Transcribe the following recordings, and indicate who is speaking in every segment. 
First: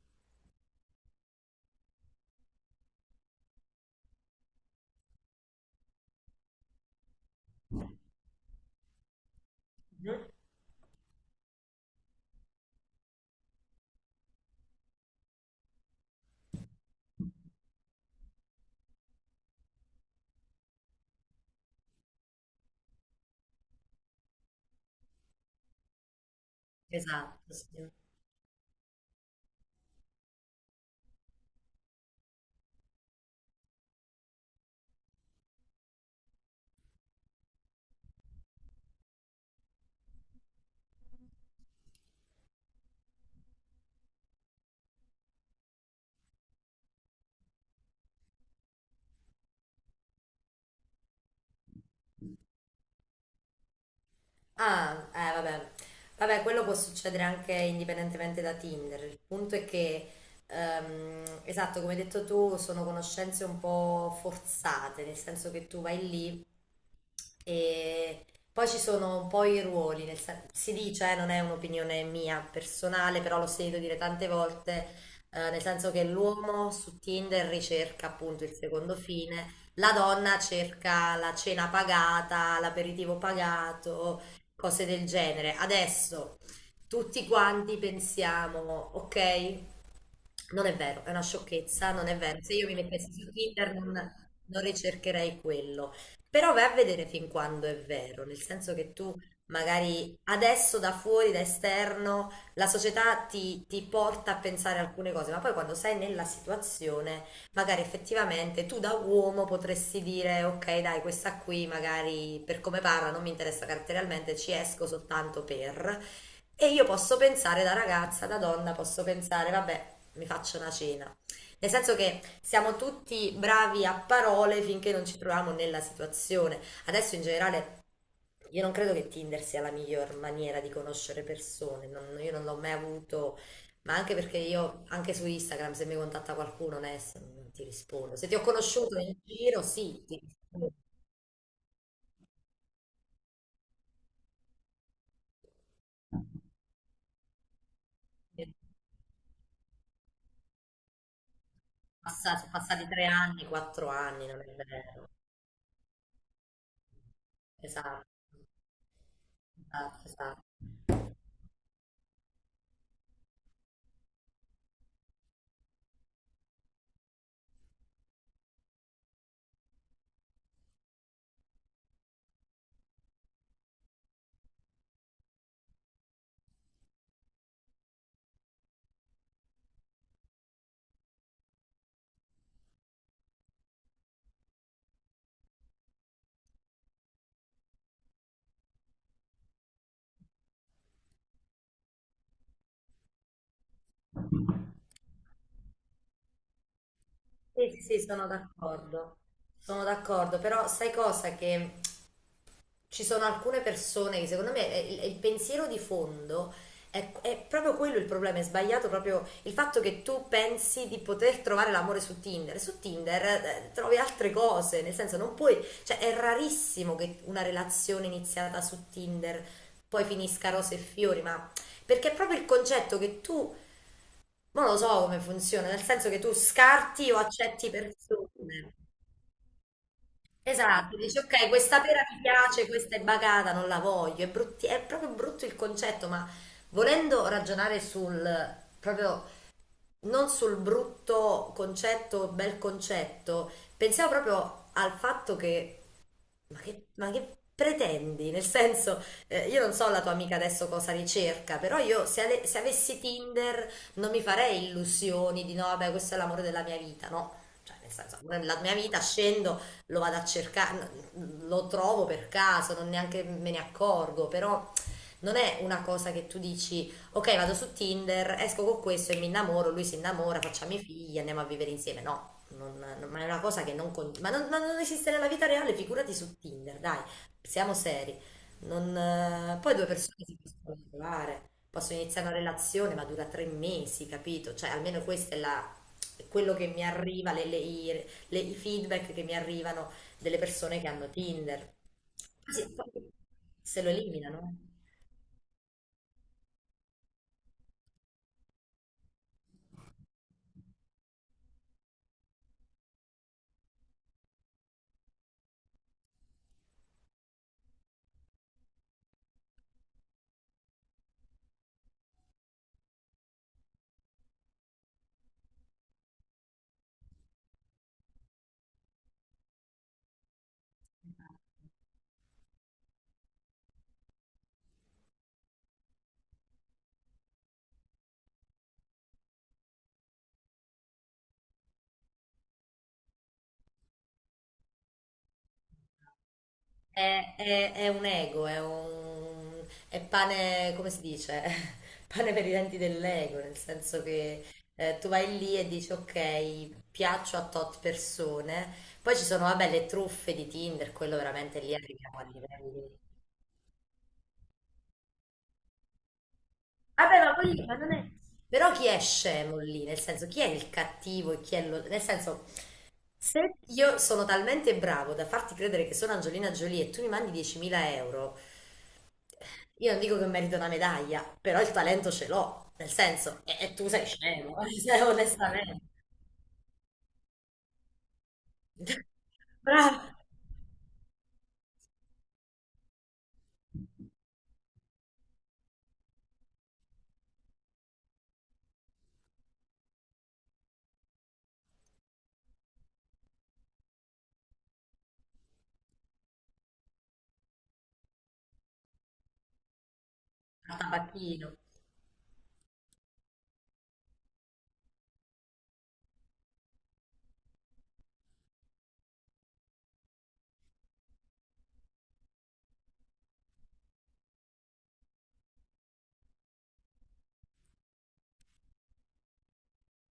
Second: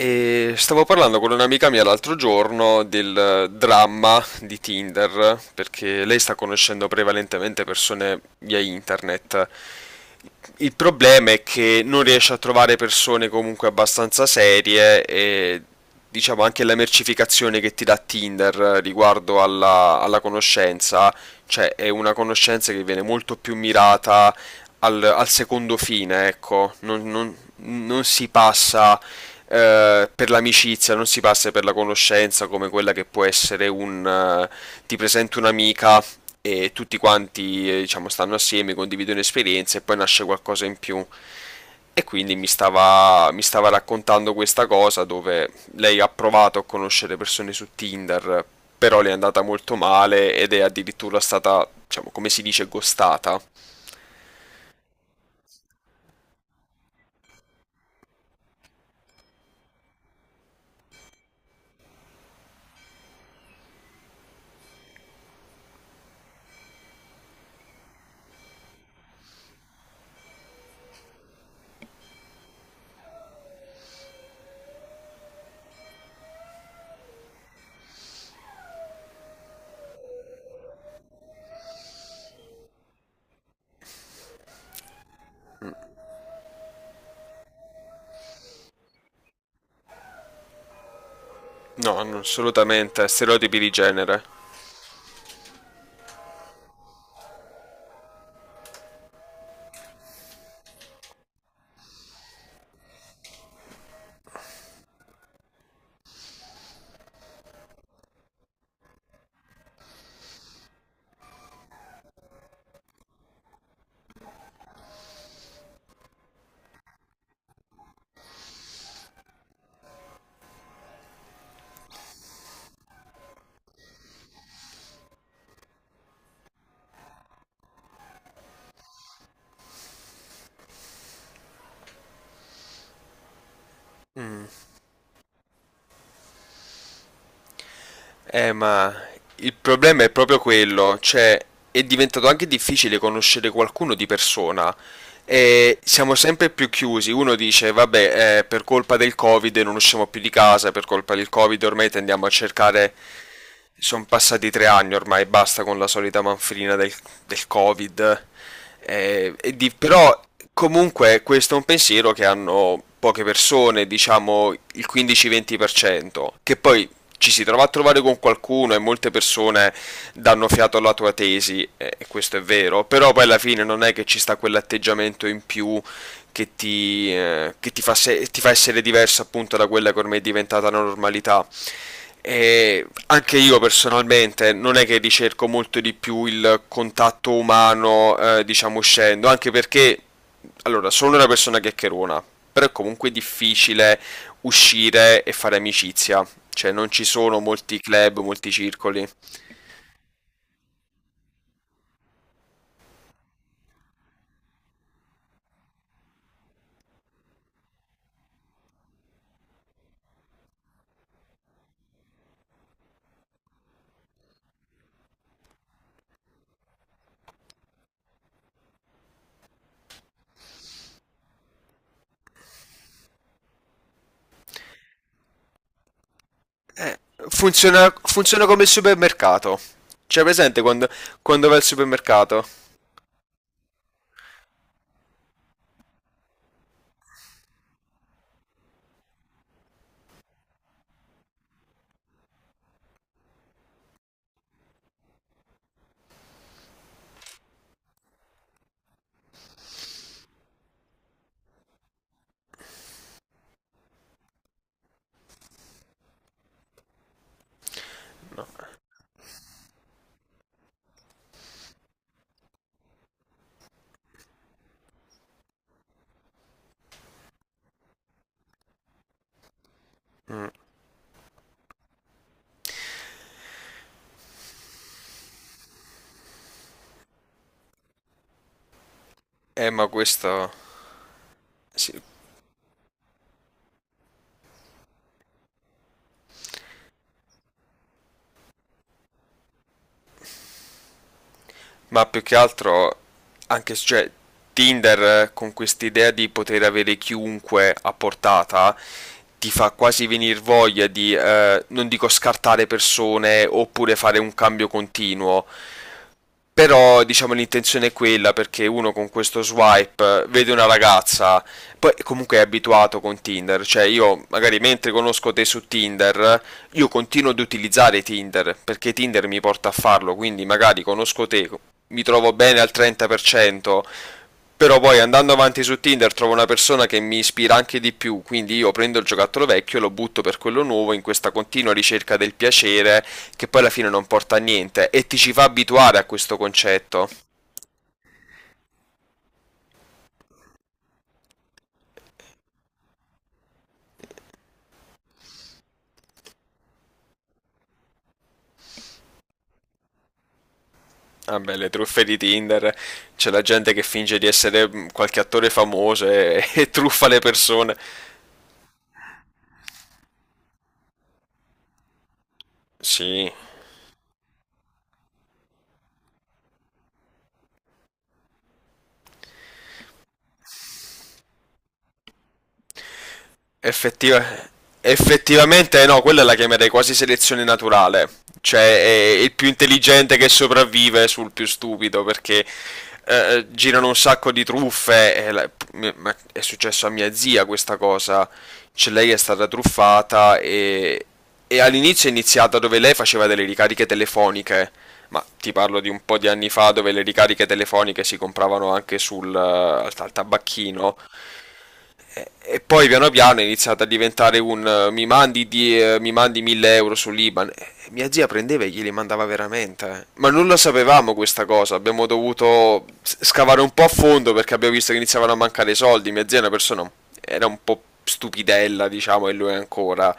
Speaker 1: E stavo parlando con un'amica mia l'altro giorno del dramma di Tinder, perché lei sta conoscendo prevalentemente persone via internet. Il problema è che non riesce a trovare persone comunque abbastanza serie e diciamo anche la mercificazione che ti dà Tinder riguardo alla conoscenza, cioè è una conoscenza che viene molto più mirata al secondo fine, ecco,
Speaker 2: Esatto, sì.
Speaker 1: non si passa per l'amicizia, non si passa per la conoscenza come quella che può essere un ti presento un'amica e tutti quanti diciamo stanno assieme, condividono esperienze e poi nasce qualcosa in più. E quindi mi stava raccontando questa cosa dove lei ha provato a conoscere persone su Tinder, però le è andata molto male ed è addirittura stata, diciamo, come si dice, ghostata.
Speaker 2: Ah, vabbè. Vabbè, quello può succedere anche indipendentemente da Tinder. Il punto è che, esatto, come hai detto tu, sono conoscenze un po' forzate, nel senso che tu vai lì e poi ci sono un po' i ruoli, si dice, non è un'opinione mia personale, però l'ho sentito dire tante volte, nel senso che l'uomo su Tinder ricerca appunto il secondo fine, la donna cerca la cena pagata, l'aperitivo pagato cose del genere. Adesso tutti quanti pensiamo, ok, non è vero, è una sciocchezza,
Speaker 1: No,
Speaker 2: non è vero. Se io mi
Speaker 1: assolutamente,
Speaker 2: mettessi su
Speaker 1: stereotipi di
Speaker 2: Tinder non,
Speaker 1: genere.
Speaker 2: non ricercherei quello. Però vai a vedere fin quando è vero, nel senso che tu magari adesso da fuori, da esterno, la società ti porta a pensare alcune cose, ma poi quando sei nella situazione magari effettivamente tu da uomo potresti dire ok, dai, questa qui magari per come parla non mi interessa caratterialmente, ci esco soltanto per. E io posso pensare da ragazza, da donna, posso pensare, vabbè, mi faccio una cena. Nel senso che siamo tutti bravi a parole finché non ci troviamo nella situazione. Adesso in generale io non credo che Tinder sia la miglior maniera di conoscere persone, io non l'ho mai avuto, ma anche perché io anche su Instagram se mi contatta qualcuno Ness, non ti rispondo. Se ti ho
Speaker 1: Ma
Speaker 2: conosciuto in
Speaker 1: il
Speaker 2: giro,
Speaker 1: problema
Speaker 2: sì,
Speaker 1: è
Speaker 2: ti
Speaker 1: proprio
Speaker 2: rispondo.
Speaker 1: quello, cioè è diventato anche difficile conoscere qualcuno di persona. E siamo sempre più chiusi. Uno dice, vabbè, per colpa del Covid non usciamo più di casa, per colpa del Covid ormai tendiamo a
Speaker 2: Sono passati
Speaker 1: cercare.
Speaker 2: 3 anni, quattro
Speaker 1: Sono
Speaker 2: anni, non è
Speaker 1: passati tre anni
Speaker 2: vero.
Speaker 1: ormai, basta con la solita manfrina del
Speaker 2: Esatto,
Speaker 1: Covid.
Speaker 2: esatto,
Speaker 1: Però
Speaker 2: esatto.
Speaker 1: comunque questo è un pensiero che hanno poche persone, diciamo il 15-20%, che poi ci si trova a trovare con qualcuno e molte persone danno fiato alla tua tesi, e questo è vero, però poi alla fine non è che ci sta quell'atteggiamento in più che ti fa, ti fa essere diverso appunto da quella che ormai è diventata la normalità. E anche io personalmente non è che ricerco molto di più il contatto umano, diciamo uscendo, anche perché, allora, sono una persona chiacchierona, però è comunque difficile uscire e fare amicizia, cioè non ci sono
Speaker 2: Sì,
Speaker 1: molti
Speaker 2: sì, sì,
Speaker 1: club,
Speaker 2: sono
Speaker 1: molti circoli.
Speaker 2: d'accordo. Sono d'accordo, però sai cosa, che ci sono alcune persone che secondo me il pensiero di fondo è proprio quello il problema, è sbagliato proprio il fatto che tu pensi di poter trovare l'amore su Tinder. Su Tinder trovi altre cose, nel senso non puoi, cioè è rarissimo che una relazione iniziata su Tinder poi finisca rose e fiori, ma perché è proprio il concetto che tu, ma non lo so come funziona, nel senso che tu
Speaker 1: Eh,
Speaker 2: scarti o accetti
Speaker 1: funziona come il
Speaker 2: persone.
Speaker 1: supermercato, cioè presente
Speaker 2: Esatto, dici
Speaker 1: quando
Speaker 2: ok,
Speaker 1: vai al
Speaker 2: questa pera mi
Speaker 1: supermercato?
Speaker 2: piace, questa è bagata, non la voglio, è proprio brutto il concetto, ma volendo ragionare sul proprio non sul brutto concetto, bel concetto, pensiamo proprio al fatto che ma che pretendi? Nel senso, io non so la tua amica adesso cosa ricerca, però io se avessi Tinder non mi farei illusioni di no, vabbè, questo è l'amore della mia vita, no? Cioè, nel senso, l'amore della mia vita scendo, lo vado a cercare, lo trovo per caso, non neanche me ne accorgo, però non è una cosa che tu dici, ok, vado su Tinder, esco con questo e mi innamoro, lui si innamora,
Speaker 1: Mm.
Speaker 2: facciamo i figli, andiamo a vivere insieme, no. Ma è una cosa che non, con- ma non esiste nella vita reale, figurati su Tinder, dai, siamo seri. Non, poi
Speaker 1: Ma
Speaker 2: due persone si
Speaker 1: questo...
Speaker 2: possono trovare,
Speaker 1: sì,
Speaker 2: possono iniziare una relazione, ma dura 3 mesi, capito? Cioè, almeno questo è quello che mi arriva, i feedback che mi arrivano delle persone che hanno Tinder.
Speaker 1: ma più che
Speaker 2: Sì, poi
Speaker 1: altro
Speaker 2: se lo
Speaker 1: cioè,
Speaker 2: eliminano.
Speaker 1: Tinder, con quest'idea di poter avere chiunque a portata ti fa quasi venir voglia di, non dico scartare persone oppure fare un cambio continuo, però diciamo l'intenzione è quella perché uno con questo swipe vede una ragazza, poi comunque è abituato con Tinder, cioè io magari mentre conosco te su Tinder, io continuo ad utilizzare Tinder perché Tinder mi porta a farlo, quindi magari conosco te, mi trovo bene al 30%, però poi andando avanti su Tinder trovo una persona che mi ispira anche di più, quindi io prendo il giocattolo vecchio e lo butto per quello nuovo in questa continua ricerca del piacere che poi alla fine non porta a niente e ti ci fa abituare a questo concetto.
Speaker 2: È un ego, è pane, come si dice? Pane per i denti dell'ego, nel senso che tu vai lì e dici ok, piaccio a tot persone, poi ci sono, vabbè, le truffe di Tinder, quello
Speaker 1: Vabbè, ah,
Speaker 2: veramente
Speaker 1: le
Speaker 2: lì
Speaker 1: truffe di
Speaker 2: arriviamo a
Speaker 1: Tinder,
Speaker 2: livelli.
Speaker 1: c'è la gente che finge di essere qualche attore famoso e, e truffa le
Speaker 2: Vabbè, ma poi, ma
Speaker 1: persone.
Speaker 2: non è... Però chi è scemo lì? Nel senso, chi è il cattivo e chi è lo... Nel senso,
Speaker 1: Sì,
Speaker 2: se io sono talmente bravo da farti credere che sono Angelina Jolie e tu mi mandi 10.000 euro. Io non dico che merito una medaglia, però il talento ce l'ho, nel senso, e tu sei
Speaker 1: Effettiva-
Speaker 2: scemo, onestamente.
Speaker 1: effettivamente no, quella la chiamerei quasi selezione naturale, cioè è il più
Speaker 2: Bravo,
Speaker 1: intelligente che sopravvive sul più stupido perché girano un sacco di truffe, e ma è successo a mia zia questa cosa, cioè lei è stata truffata e all'inizio è iniziata dove lei faceva delle ricariche telefoniche, ma ti parlo di un po' di anni fa dove le ricariche telefoniche si compravano anche sul, al al
Speaker 2: a
Speaker 1: tabacchino
Speaker 2: tabacchino.
Speaker 1: e poi piano piano è iniziato a diventare un mi mandi 1000 euro sull'Iban. E mia zia prendeva e glieli mandava veramente. Eh. Ma non lo sapevamo questa cosa, abbiamo dovuto scavare un po' a fondo perché abbiamo visto che iniziavano a mancare i soldi. Mia zia è una persona, era un po' stupidella, diciamo, e lui ancora.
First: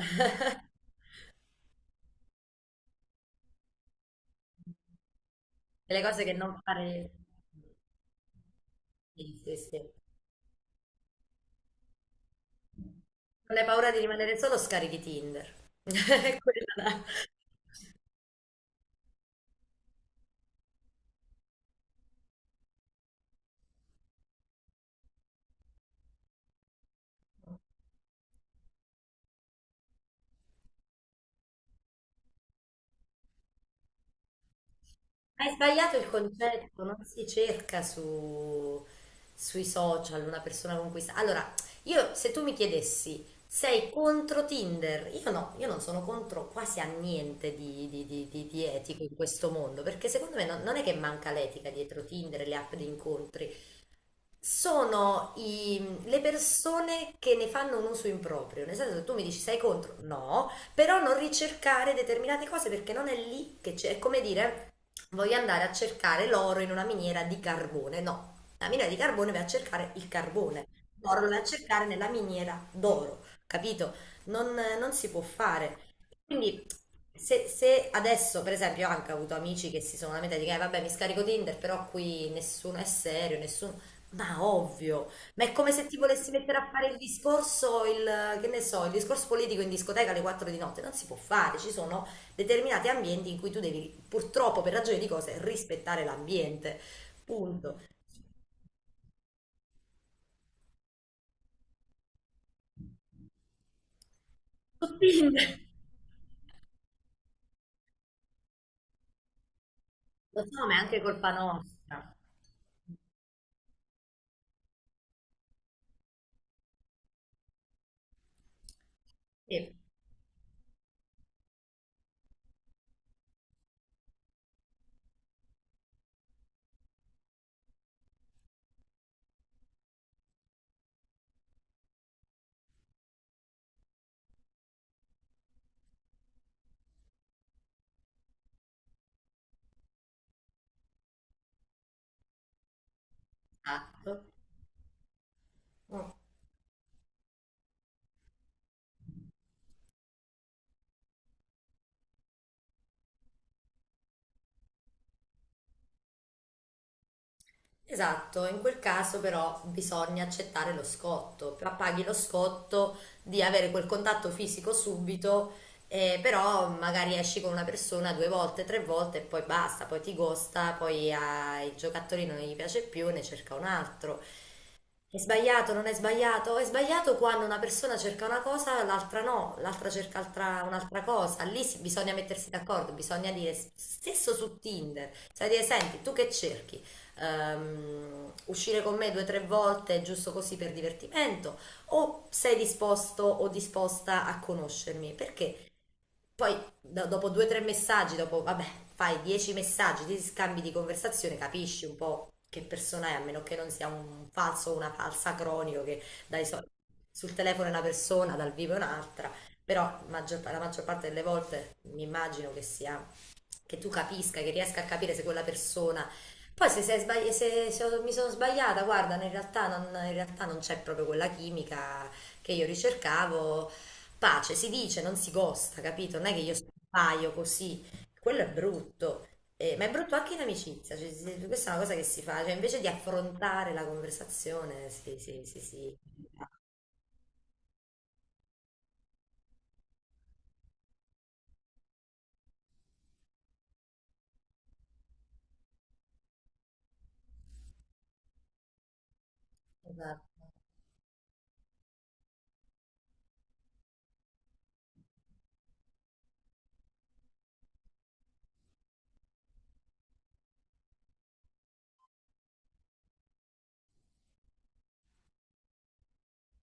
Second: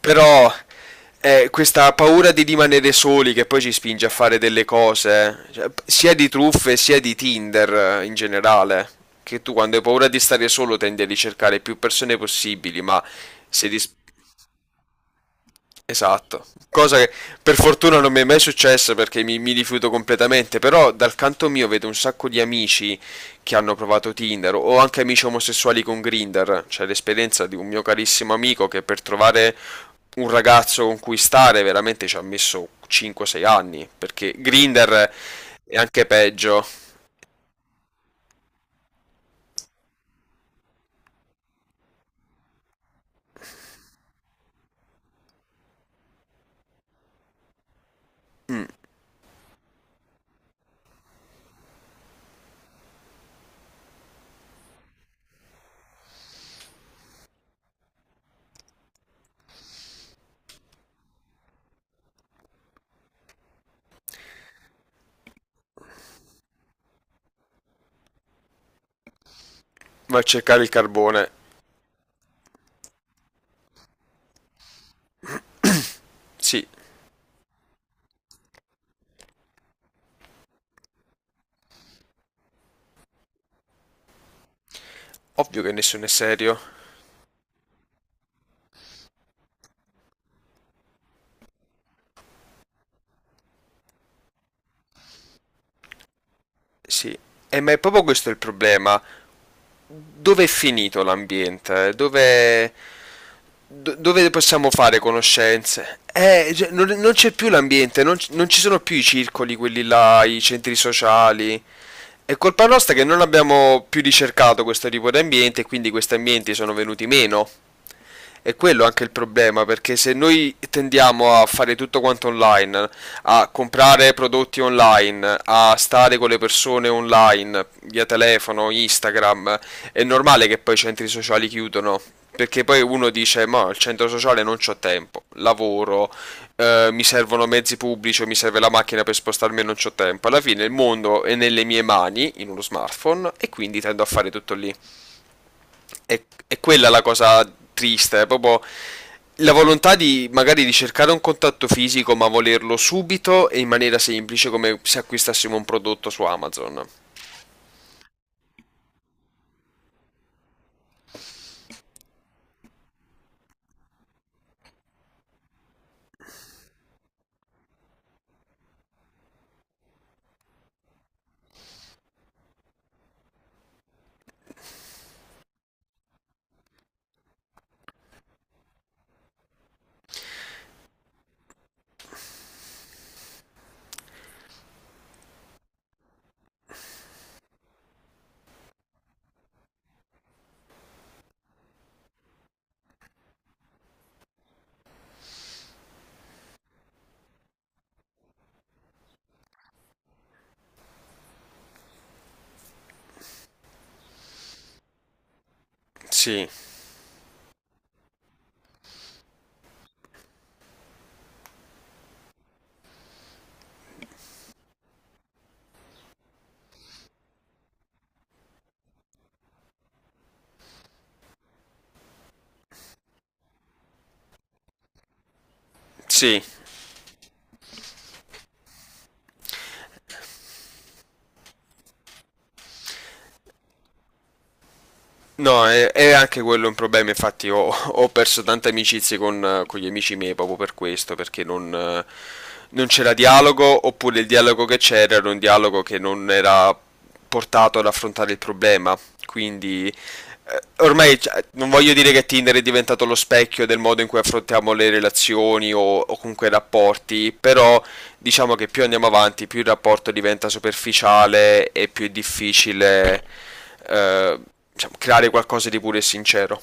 Speaker 1: Però è questa paura di rimanere soli che poi ci spinge a fare delle cose, cioè,
Speaker 2: Delle
Speaker 1: sia
Speaker 2: cose
Speaker 1: di
Speaker 2: che non
Speaker 1: truffe sia
Speaker 2: fare.
Speaker 1: di Tinder, in generale,
Speaker 2: Sì,
Speaker 1: che tu
Speaker 2: sì,
Speaker 1: quando
Speaker 2: sì.
Speaker 1: hai
Speaker 2: Non
Speaker 1: paura di stare solo tendi a ricercare più persone possibili, ma
Speaker 2: hai
Speaker 1: se,
Speaker 2: paura
Speaker 1: dis-
Speaker 2: di rimanere solo, scarichi Tinder.
Speaker 1: esatto,
Speaker 2: Quella là.
Speaker 1: cosa che per fortuna non mi è mai successa perché mi rifiuto completamente, però dal canto mio vedo un sacco di amici che hanno provato Tinder o anche amici omosessuali con Grindr, c'è l'esperienza di un mio carissimo amico che per trovare un ragazzo con cui stare veramente ci ha messo 5-6 anni, perché Grindr
Speaker 2: Hai
Speaker 1: è
Speaker 2: sbagliato
Speaker 1: anche
Speaker 2: il
Speaker 1: peggio,
Speaker 2: concetto, non si cerca sui social una persona con cui sta. Allora, io se tu mi chiedessi, sei contro Tinder? Io no, io non sono contro quasi a niente di, di etico in questo mondo, perché secondo me non è che manca l'etica dietro Tinder e le app di incontri, sono le persone che ne fanno un uso improprio, nel senso che tu mi dici sei contro, no, però non ricercare determinate cose perché non è lì che c'è, è come dire voglio andare a cercare l'oro in una miniera di carbone, no, la miniera di carbone va a cercare il
Speaker 1: va a cercare
Speaker 2: carbone,
Speaker 1: il
Speaker 2: l'oro lo
Speaker 1: carbone,
Speaker 2: va a cercare nella miniera d'oro, capito? Non si può fare.
Speaker 1: sì,
Speaker 2: Quindi se adesso, per esempio, ho anche avuto amici che si sono lamentati che vabbè mi scarico Tinder, però qui nessuno è serio, nessuno... Ma ovvio, ma è
Speaker 1: ovvio che
Speaker 2: come se ti
Speaker 1: nessuno è
Speaker 2: volessi
Speaker 1: serio,
Speaker 2: mettere a fare il discorso, che ne so, il discorso politico in discoteca alle 4 di notte, non si può fare, ci sono determinati ambienti in cui tu devi purtroppo per ragioni di cose rispettare l'ambiente,
Speaker 1: sì, e ma
Speaker 2: punto.
Speaker 1: è proprio questo il problema. Dove è finito l'ambiente? Dove possiamo fare
Speaker 2: Quindi,
Speaker 1: conoscenze? Cioè, non c'è più l'ambiente, non ci sono più i circoli, quelli là, i
Speaker 2: lo so,
Speaker 1: centri
Speaker 2: ma è anche colpa
Speaker 1: sociali.
Speaker 2: nostra.
Speaker 1: È colpa nostra che non abbiamo più ricercato questo tipo di ambiente e quindi questi ambienti sono venuti meno. È quello anche il problema,
Speaker 2: Sì,
Speaker 1: perché se noi tendiamo a fare tutto quanto online, a comprare prodotti online, a stare con le persone online, via telefono, Instagram, è normale che poi i centri sociali chiudono. Perché poi uno dice: ma al centro sociale non c'ho tempo, lavoro, mi servono mezzi pubblici, o mi serve la macchina per spostarmi e non c'ho tempo. Alla fine il mondo è nelle mie mani, in uno smartphone, e quindi tendo a
Speaker 2: esatto.
Speaker 1: fare tutto lì.
Speaker 2: Mm.
Speaker 1: è, è quella la cosa triste, è proprio la volontà di magari di cercare un contatto fisico, ma volerlo subito e in maniera semplice, come se acquistassimo un prodotto su Amazon.
Speaker 2: Esatto, in quel caso però bisogna accettare lo scotto, ma paghi lo scotto di avere quel contatto fisico subito, però magari esci con una persona due volte, tre volte e poi basta, poi ti gosta, poi ai giocatori non gli piace più, ne cerca un altro. È sbagliato, non è sbagliato? È sbagliato quando una persona cerca una cosa, l'altra no, l'altra cerca un'altra cosa. Lì bisogna mettersi d'accordo, bisogna dire, stesso su Tinder, sai dire, senti, tu che cerchi? Uscire con me due o tre volte giusto così per divertimento? O sei disposto o disposta a conoscermi? Perché poi dopo due o tre messaggi, dopo, vabbè, fai 10 messaggi, ti scambi di conversazione, capisci un po' che persona è, a meno che non sia un falso o una falsa cronico che dai
Speaker 1: Sì,
Speaker 2: sul telefono è una persona, dal vivo è un'altra, però la maggior parte delle volte mi immagino che sia, che tu capisca, che riesca a capire se quella persona... Poi se, sei sbagli- se- se ho- mi sono sbagliata, guarda, in realtà non c'è proprio quella chimica che io ricercavo pace, si dice, non si gosta, capito? Non è che
Speaker 1: sì,
Speaker 2: io sbaglio così, quello è brutto, Ma è brutto anche in amicizia, cioè, questa è una cosa che si fa, cioè invece di affrontare la conversazione, si, si, si,
Speaker 1: no,
Speaker 2: si-
Speaker 1: è anche quello un problema, infatti ho, ho perso tante amicizie con gli amici miei proprio per questo, perché non, non c'era dialogo, oppure il dialogo che c'era era un dialogo che non era portato ad affrontare il problema. Quindi
Speaker 2: Esatto.
Speaker 1: ormai cioè, non voglio dire che Tinder è diventato lo specchio del modo in cui affrontiamo le relazioni o comunque i rapporti, però diciamo che più andiamo avanti, più il rapporto diventa superficiale e più è difficile eh, diciamo, creare qualcosa di puro e sincero.